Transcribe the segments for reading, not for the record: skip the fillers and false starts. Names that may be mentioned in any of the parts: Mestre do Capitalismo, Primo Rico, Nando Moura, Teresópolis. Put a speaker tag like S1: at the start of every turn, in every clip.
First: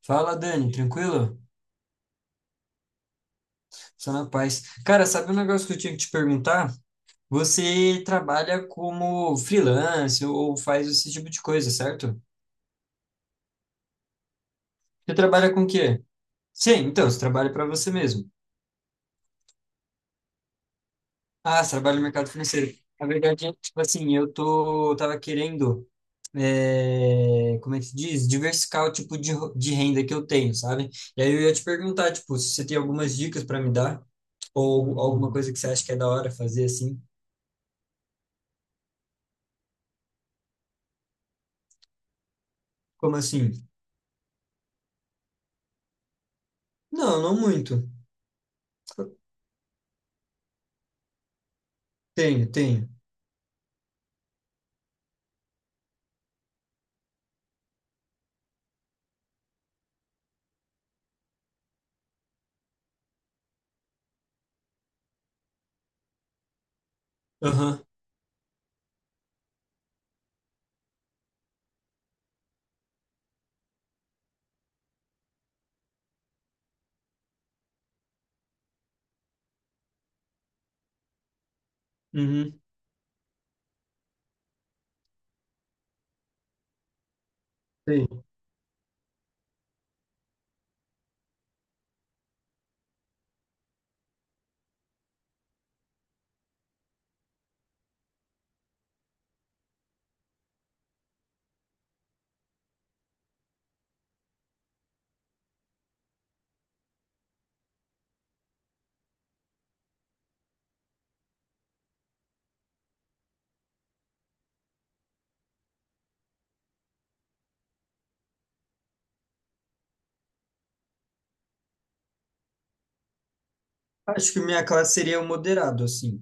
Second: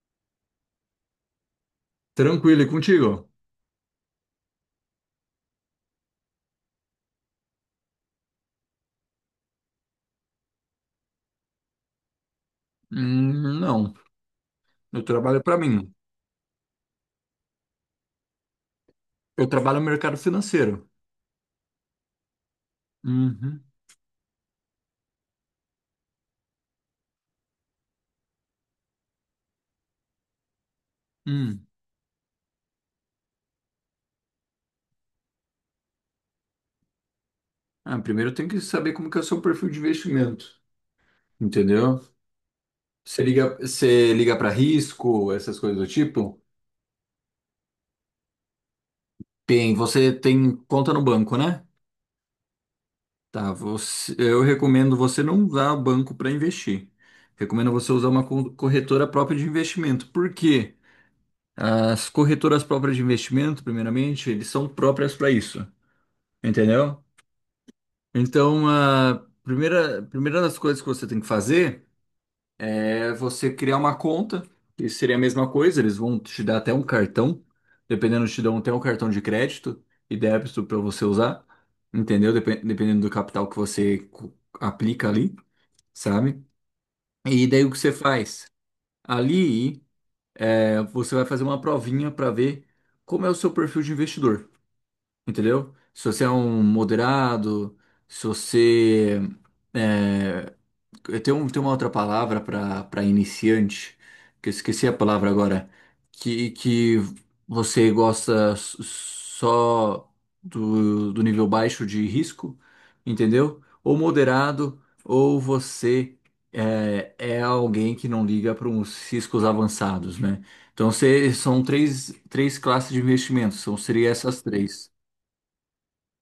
S1: Fala, Dani, tranquilo?
S2: Tranquilo, e contigo?
S1: Só na paz. Cara, sabe um negócio que eu tinha que te perguntar? Você trabalha como freelance ou faz esse tipo de coisa, certo?
S2: Não, eu
S1: Você
S2: trabalho
S1: trabalha
S2: para
S1: com o
S2: mim.
S1: quê? Sim, então, você trabalha para você mesmo.
S2: Eu trabalho no mercado financeiro.
S1: Ah, você trabalha no mercado financeiro. Na verdade, é,
S2: Uhum.
S1: tipo assim, eu tava querendo, é, como é que se diz? Diversificar o tipo de, de renda que eu tenho, sabe? E aí eu ia te
S2: Hum.
S1: perguntar, tipo, se você tem algumas dicas para me dar ou alguma coisa que você acha que é da hora fazer assim.
S2: Ah, primeiro eu tenho que saber como que é o seu perfil de investimento, entendeu?
S1: Como
S2: Você
S1: assim?
S2: liga, você liga para risco, essas coisas do tipo?
S1: Não, não muito.
S2: Bem, você tem conta no banco, né?
S1: Tenho, tenho.
S2: Tá, eu recomendo você não usar banco para investir. Recomendo você usar uma corretora própria de investimento. Por quê? As corretoras próprias de investimento, primeiramente, eles são próprias para isso, entendeu?
S1: Aham.
S2: Então, a primeira das coisas que você tem que fazer é você criar uma conta, que seria a mesma coisa, eles vão te dar até um cartão, dependendo, te dão até um cartão de crédito e débito para você usar, entendeu?
S1: Uhum.
S2: Dependendo do capital que você aplica ali, sabe? E daí o que você
S1: Tenho.
S2: faz? Ali, é, você vai fazer uma provinha para ver como é o seu perfil de investidor, entendeu? Se você é um moderado, se você é, tem uma outra palavra para iniciante, que eu esqueci a palavra agora, que você gosta só do nível baixo de risco, entendeu? Ou moderado, ou você é alguém que não liga para uns riscos avançados, né? Então, você, são três classes de investimentos, são, seria
S1: Acho que
S2: essas
S1: minha
S2: três.
S1: classe seria o moderado, assim.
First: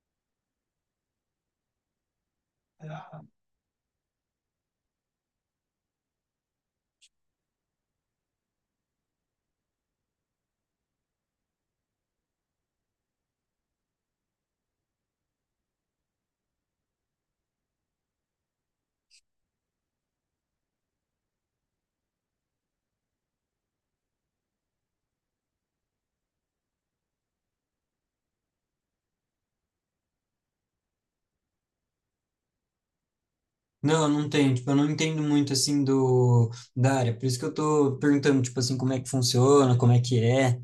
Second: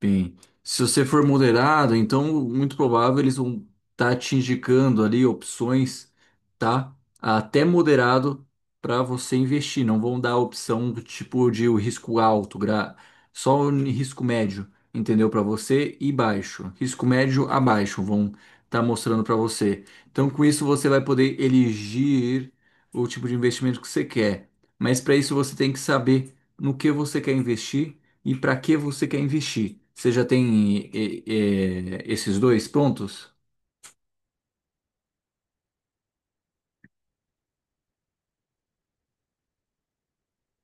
S2: Bem, se você for moderado, então muito provável eles vão estar te indicando ali opções, tá? Até moderado para você investir. Não vão dar a opção do tipo de o risco alto, gra... só o risco médio, entendeu? Para você e baixo. Risco médio abaixo vão estar mostrando para você. Então, com isso você vai poder elegir o tipo de investimento que você quer. Mas para isso você tem que saber no que você quer investir e para que você quer investir? Você já tem esses dois prontos?
S1: Não, não tenho. Tipo, eu não entendo muito, assim, da área. Por isso que eu tô perguntando, tipo assim, como é que funciona, como é que é.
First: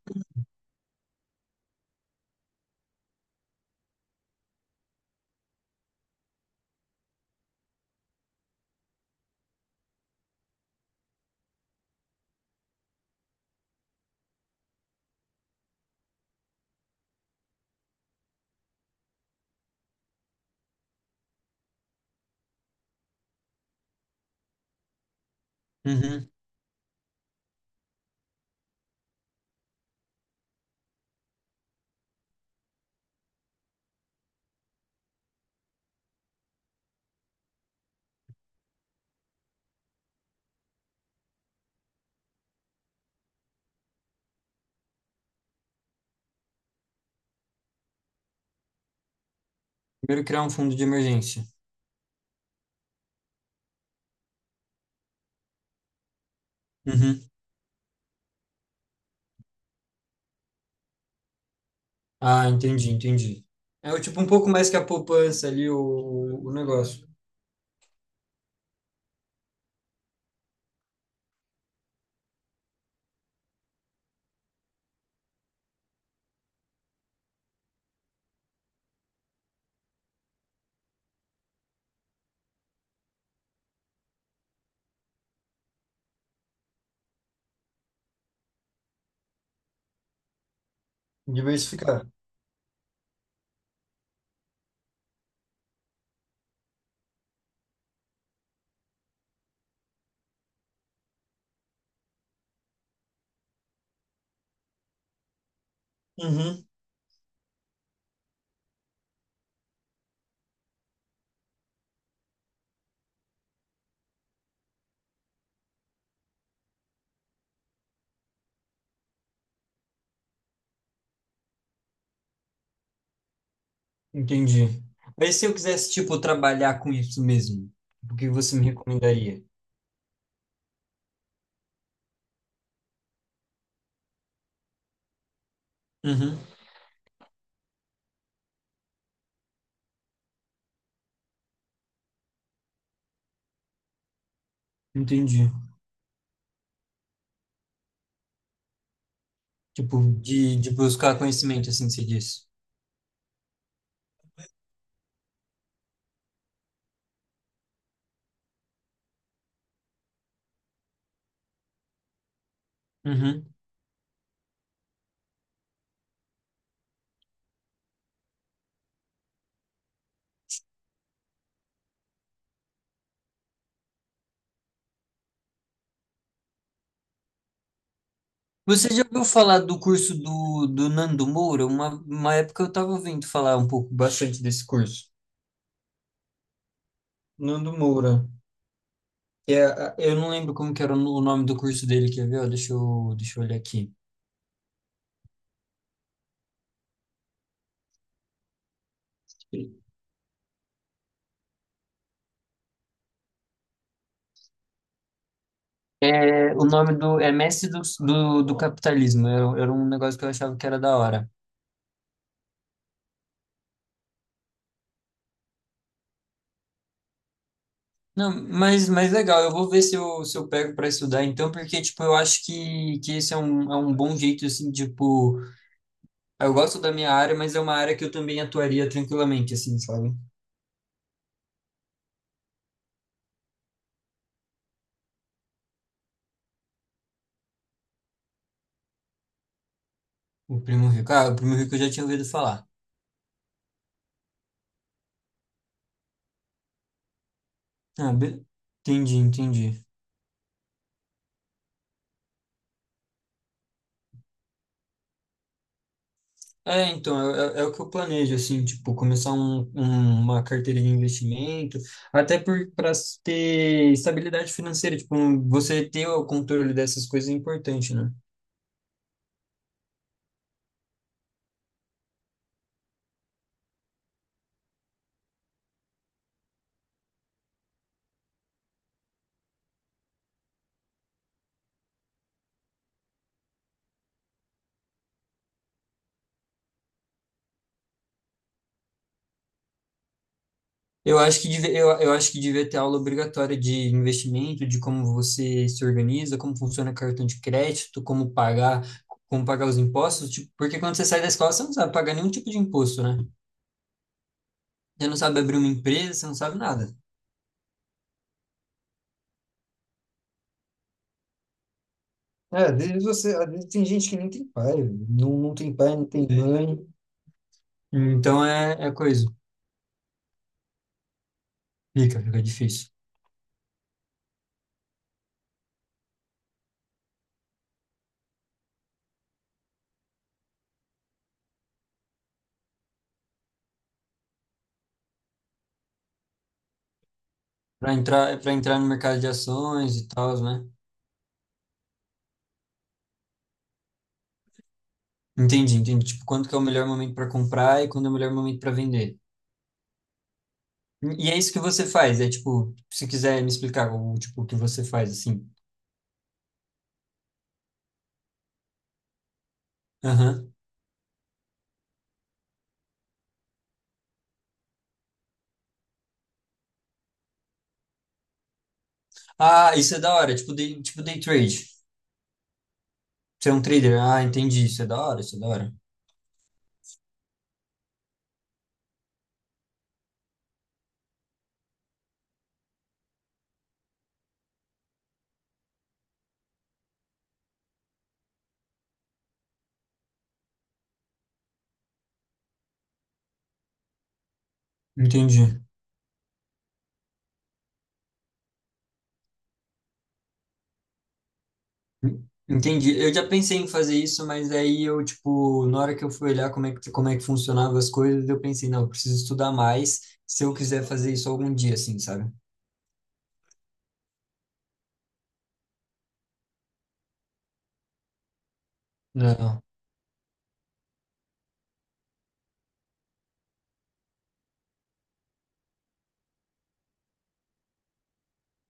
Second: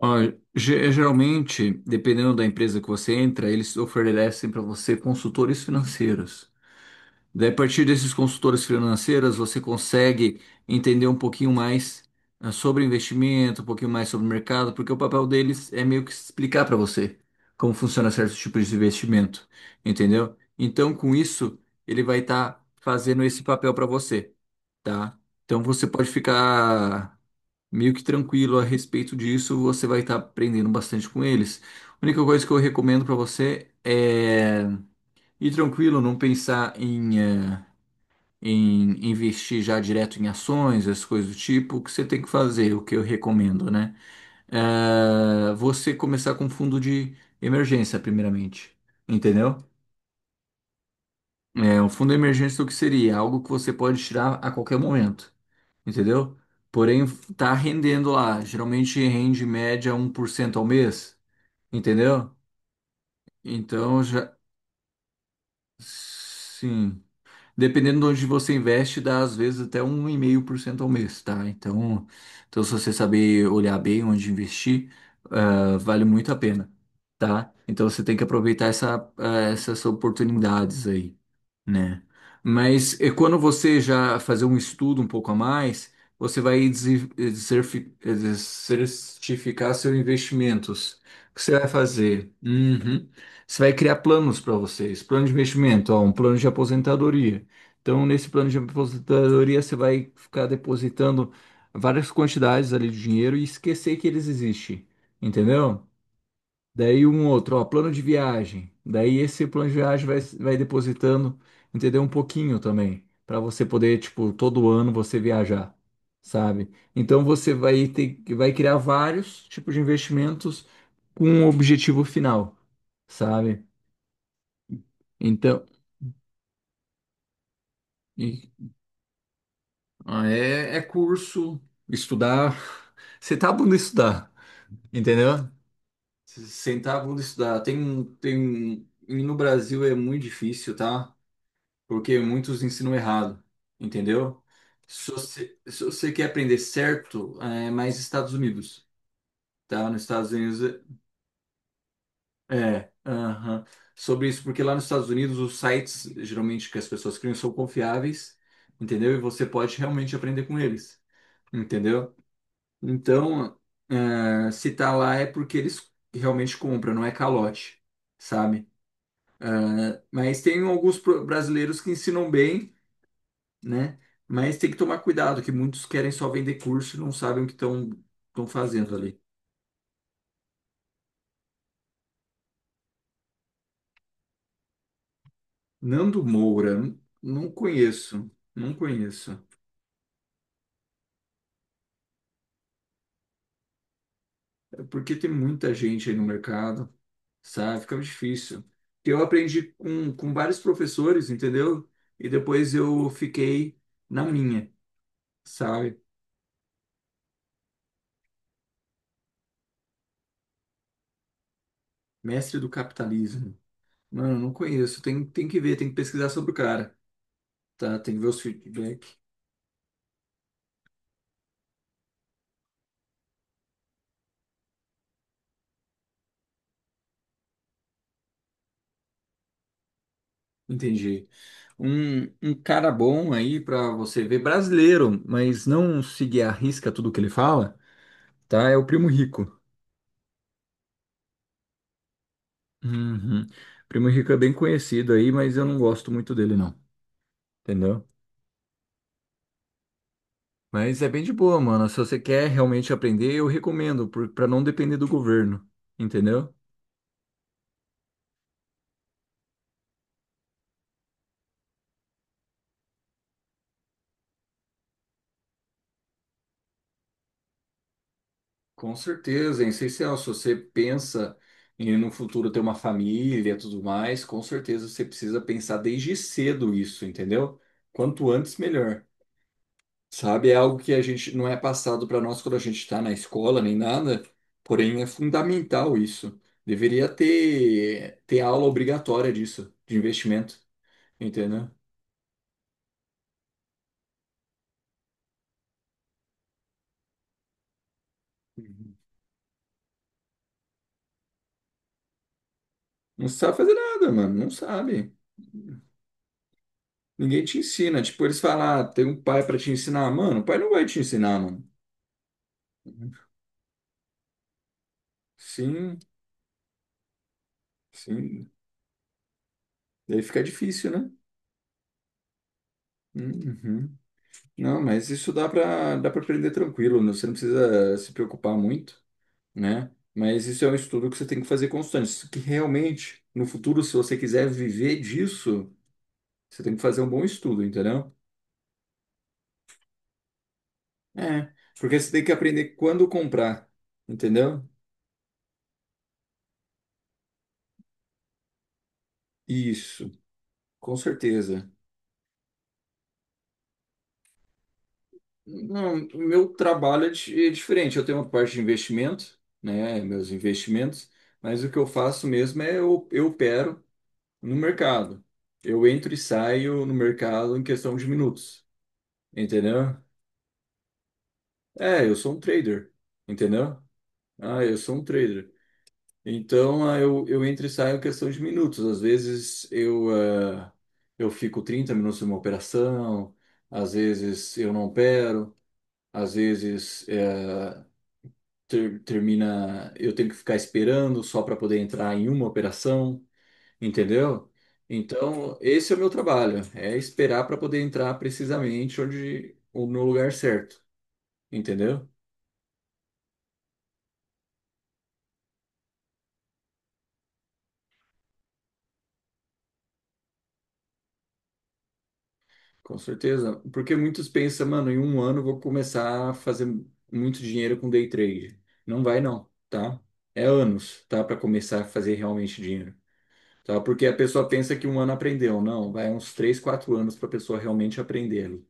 S2: Ó, geralmente, dependendo da empresa que você entra, eles oferecem para você consultores financeiros. Daí, a partir desses consultores financeiros, você consegue entender um pouquinho mais sobre investimento, um pouquinho mais sobre o mercado, porque o papel deles é meio que explicar para você como funciona certos tipos de investimento, entendeu? Então, com isso, ele vai estar fazendo esse papel para você. Tá? Então você pode
S1: Uhum.
S2: ficar meio que tranquilo a respeito disso, você vai estar aprendendo bastante com eles. A única coisa que eu recomendo para você é ir tranquilo, não pensar em investir já direto em ações, as coisas do tipo, o que você tem que fazer, o que eu recomendo, né? É você começar com fundo de emergência, primeiramente, entendeu?
S1: Primeiro criar um fundo de emergência.
S2: É, um fundo de emergência, o que seria? Algo que você pode tirar a qualquer momento. Entendeu? Porém,
S1: Uhum.
S2: tá rendendo lá. Geralmente rende em média 1% ao mês, entendeu?
S1: Ah, entendi, entendi. É o
S2: Então
S1: tipo um
S2: já.
S1: pouco mais que a poupança ali, o
S2: Sim.
S1: negócio.
S2: Dependendo de onde você investe, dá às vezes até 1,5% ao mês, tá? Então, se você saber olhar bem onde investir, vale muito a pena, tá? Então, você tem que aproveitar essas oportunidades aí. Né? Mas é quando você já fazer um estudo um pouco a mais, você vai certificar seus investimentos. O que você vai
S1: Diversificar.
S2: fazer? Uhum. Você vai criar planos para vocês. Plano de investimento, ó, um plano de aposentadoria. Então, nesse plano de aposentadoria, você vai ficar depositando várias quantidades ali de dinheiro e esquecer que eles existem. Entendeu?
S1: Uhum.
S2: Daí um outro, ó, plano de viagem. Daí esse plano de viagem vai depositando, entendeu? Um pouquinho também, para você poder, tipo, todo ano você viajar, sabe? Então você vai ter, vai criar vários tipos de investimentos com um objetivo final, sabe?
S1: Entendi. Mas se eu
S2: Então,
S1: quisesse, tipo, trabalhar com isso mesmo, o que você me
S2: e-
S1: recomendaria?
S2: é curso, estudar, sentar a bunda e estudar, entendeu?
S1: Uhum.
S2: Sentar a bunda e estudar. E no Brasil é muito difícil, tá? Porque muitos ensinam errado, entendeu? Se
S1: Entendi.
S2: você, se você quer aprender certo, é mais Estados Unidos, tá?
S1: Tipo,
S2: Nos Estados
S1: de
S2: Unidos,
S1: buscar conhecimento, assim se diz.
S2: é, aham. Sobre isso, porque lá nos Estados Unidos os sites geralmente que as pessoas criam são confiáveis, entendeu? E você pode realmente aprender com eles, entendeu?
S1: Uhum.
S2: Então, é, se tá lá é porque eles realmente compram, não é calote, sabe? É, mas tem alguns brasileiros que ensinam bem, né? Mas tem que tomar cuidado, que muitos querem só vender curso e não sabem o que estão
S1: Você
S2: fazendo
S1: já
S2: ali.
S1: ouviu falar do curso do Nando Moura? Uma época eu estava ouvindo falar um pouco, bastante desse curso.
S2: Nando Moura, não
S1: Nando Moura.
S2: conheço, não conheço.
S1: É, eu não lembro como que era o o nome do curso dele, quer ver? Ó, deixa eu, deixa eu olhar aqui.
S2: É porque tem muita gente aí no mercado, sabe? Fica difícil. Eu aprendi com vários professores, entendeu? E depois eu fiquei na minha, sabe?
S1: É, o nome do... É Mestre do Capitalismo. Era um negócio que eu achava que era da hora.
S2: Mestre do capitalismo. Mano, não conheço. Tem que ver, tem que pesquisar sobre o cara, tá? Tem que ver os
S1: Não, mas
S2: feedback.
S1: legal, eu vou ver se eu, se eu pego para estudar então, porque, tipo, eu acho que esse é um bom jeito, assim, tipo, eu gosto da minha área, mas é uma área que eu também atuaria tranquilamente, assim, sabe?
S2: Entendi. Um cara bom aí pra você ver, brasileiro, mas não seguir à risca tudo que ele fala, tá? É o Primo Rico.
S1: O Primo Rico. Ah, o Primo Rico eu já tinha ouvido falar.
S2: Uhum. Primo Rico é bem conhecido aí, mas eu não gosto muito dele, não. Entendeu?
S1: Ah, be... entendi, entendi.
S2: Mas é bem de boa, mano. Se você quer realmente aprender, eu recomendo, pra não depender do governo. Entendeu?
S1: É, então, é o que eu planejo, assim, tipo, começar um, uma carteira de investimento, até por, para ter estabilidade financeira, tipo, você ter o controle dessas coisas é importante, né?
S2: Com certeza, é essencial. Se você pensa em no futuro ter uma família e tudo mais, com certeza você precisa pensar desde cedo isso, entendeu? Quanto antes, melhor. Sabe, é algo que a gente não é passado para nós quando a gente está na escola nem nada, porém é fundamental isso. Deveria ter aula obrigatória disso, de investimento,
S1: Eu acho que
S2: entendeu?
S1: eu acho que devia ter aula obrigatória de investimento, de como você se organiza, como funciona cartão de crédito,
S2: Uhum.
S1: como pagar os impostos, tipo, porque quando você sai da escola, você não sabe pagar nenhum tipo de imposto, né?
S2: Não sabe fazer nada, mano, não
S1: Você
S2: sabe.
S1: não sabe abrir uma empresa, você não sabe nada.
S2: Ninguém te ensina. Tipo, eles falam, ah, tem um pai para te ensinar. Mano, o pai não vai te ensinar, mano.
S1: É,
S2: Uhum.
S1: às vezes tem gente que nem tem pai, não, não tem pai,
S2: Sim,
S1: não tem É. mãe. Então
S2: sim.
S1: é, é coisa.
S2: Daí fica difícil, né?
S1: Fica, fica difícil.
S2: Uhum. Não, mas isso dá para aprender tranquilo, né? Você não precisa se preocupar muito. Né? Mas isso é um estudo que você tem que fazer constante. Isso. Que realmente, no futuro, se você quiser viver disso, você tem que fazer um bom estudo, entendeu?
S1: Para entrar no mercado de ações e tal, né?
S2: É, porque você tem que aprender quando comprar, entendeu?
S1: Entendi, entendi. Tipo, quando que é o melhor momento para comprar e quando é o melhor momento para vender.
S2: Isso, com
S1: E é isso que
S2: certeza.
S1: você faz, é tipo, se quiser me explicar o tipo o que você faz assim.
S2: Não, o meu trabalho é é diferente. Eu tenho uma parte de investimento, né? Meus
S1: Aham.
S2: investimentos, mas o que eu faço mesmo é eu opero no mercado. Eu entro e saio no mercado em questão de minutos,
S1: Ah,
S2: entendeu?
S1: isso é da hora, tipo day trade.
S2: É, eu sou um trader,
S1: Você é um
S2: entendeu?
S1: trader. Ah,
S2: Ah,
S1: entendi,
S2: eu
S1: isso é
S2: sou
S1: da
S2: um
S1: hora, isso é da
S2: trader.
S1: hora.
S2: Então, ah, eu entro e saio em questão de minutos. Às vezes eh, eu fico 30 minutos numa operação, às vezes eu não opero, às vezes termina, eu tenho que ficar esperando só para poder entrar em uma operação, entendeu? Então,
S1: Entendi.
S2: esse é o meu trabalho, é esperar para poder entrar precisamente onde, no lugar certo, entendeu?
S1: En- Entendi. Eu já pensei em fazer isso, mas aí eu tipo, na hora que eu fui olhar como é que funcionava as coisas, eu pensei, não, eu preciso estudar mais se eu quiser fazer isso algum dia assim, sabe?
S2: Com certeza, porque muitos pensam, mano, em um ano eu vou começar a fazer muito dinheiro com day trade. Não vai não,
S1: Não.
S2: tá? É anos, tá? Para começar a fazer realmente dinheiro, tá? Porque a pessoa pensa que um ano aprendeu. Não, vai uns 3 4 anos para a pessoa realmente aprender,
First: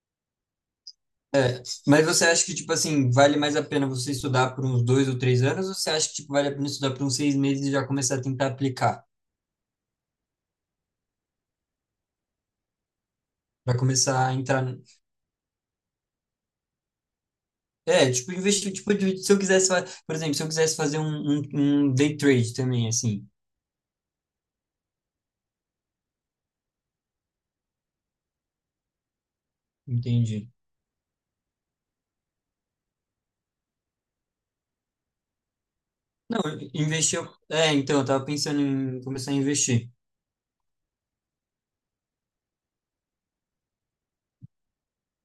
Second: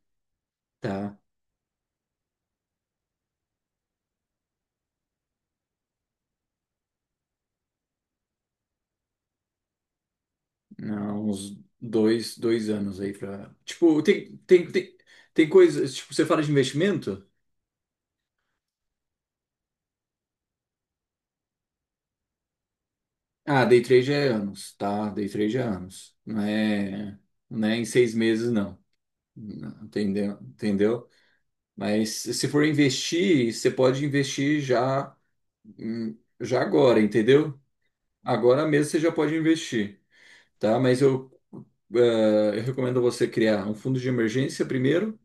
S2: tá?
S1: É, mas você acha que, tipo assim, vale mais a pena você estudar por uns dois ou três anos, ou você acha que, tipo, vale a pena estudar por uns seis meses e já começar a tentar aplicar?
S2: Não, uns dois anos aí para...
S1: Pra
S2: Tipo,
S1: começar a entrar.
S2: tem coisas... Tipo, você fala de investimento?
S1: É, tipo, investir, tipo, se eu quisesse, por exemplo, se eu quisesse fazer um, um, um day trade também, assim,
S2: Ah, day trade é anos, tá? Day trade é anos. Não é em 6 meses, não. Entendeu?
S1: entendi.
S2: Entendeu? Mas se for investir, você pode investir já,
S1: Não,
S2: já agora,
S1: investir.
S2: entendeu?
S1: É, então, eu tava pensando
S2: Agora mesmo você
S1: em
S2: já
S1: começar a
S2: pode
S1: investir
S2: investir, tá? Mas eu recomendo você criar um fundo de emergência primeiro,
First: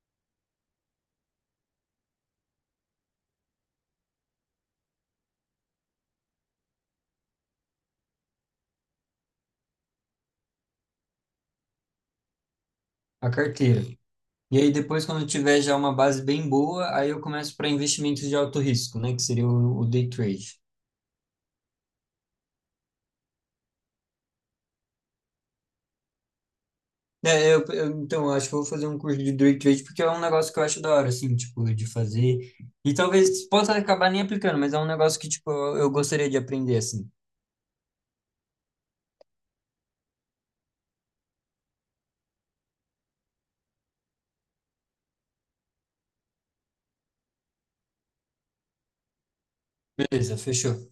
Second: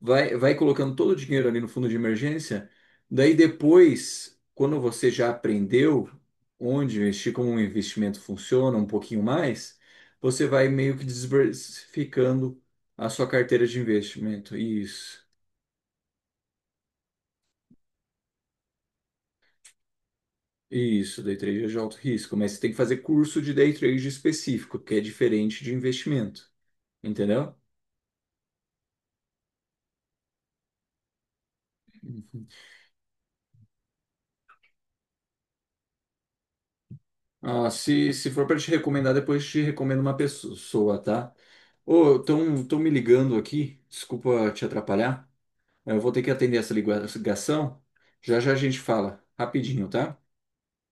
S2: vai colocando todo o dinheiro ali no fundo de emergência, daí depois, quando você já aprendeu onde investir, como um investimento funciona, um pouquinho mais, você vai meio que diversificando a sua
S1: a
S2: carteira de
S1: carteira.
S2: investimento.
S1: E aí depois, quando
S2: Isso.
S1: eu tiver já uma base bem boa, aí eu começo para investimentos de alto risco, né? Que seria o day trade.
S2: Isso, day trade é de alto risco, mas você tem que fazer curso de day trade específico, que é diferente de investimento,
S1: É,
S2: entendeu?
S1: então, eu acho que eu vou fazer um curso de day trade porque é um negócio que eu acho da hora, assim, tipo, de fazer. E talvez possa acabar nem aplicando, mas é um negócio que, tipo, eu gostaria de aprender, assim.
S2: Ah, se for para te recomendar, depois te recomendo uma pessoa, tá? Ô, estão tão me ligando aqui. Desculpa te atrapalhar. Eu vou ter que atender essa ligação. Já já a gente fala. Rapidinho, tá?
S1: Beleza, fechou.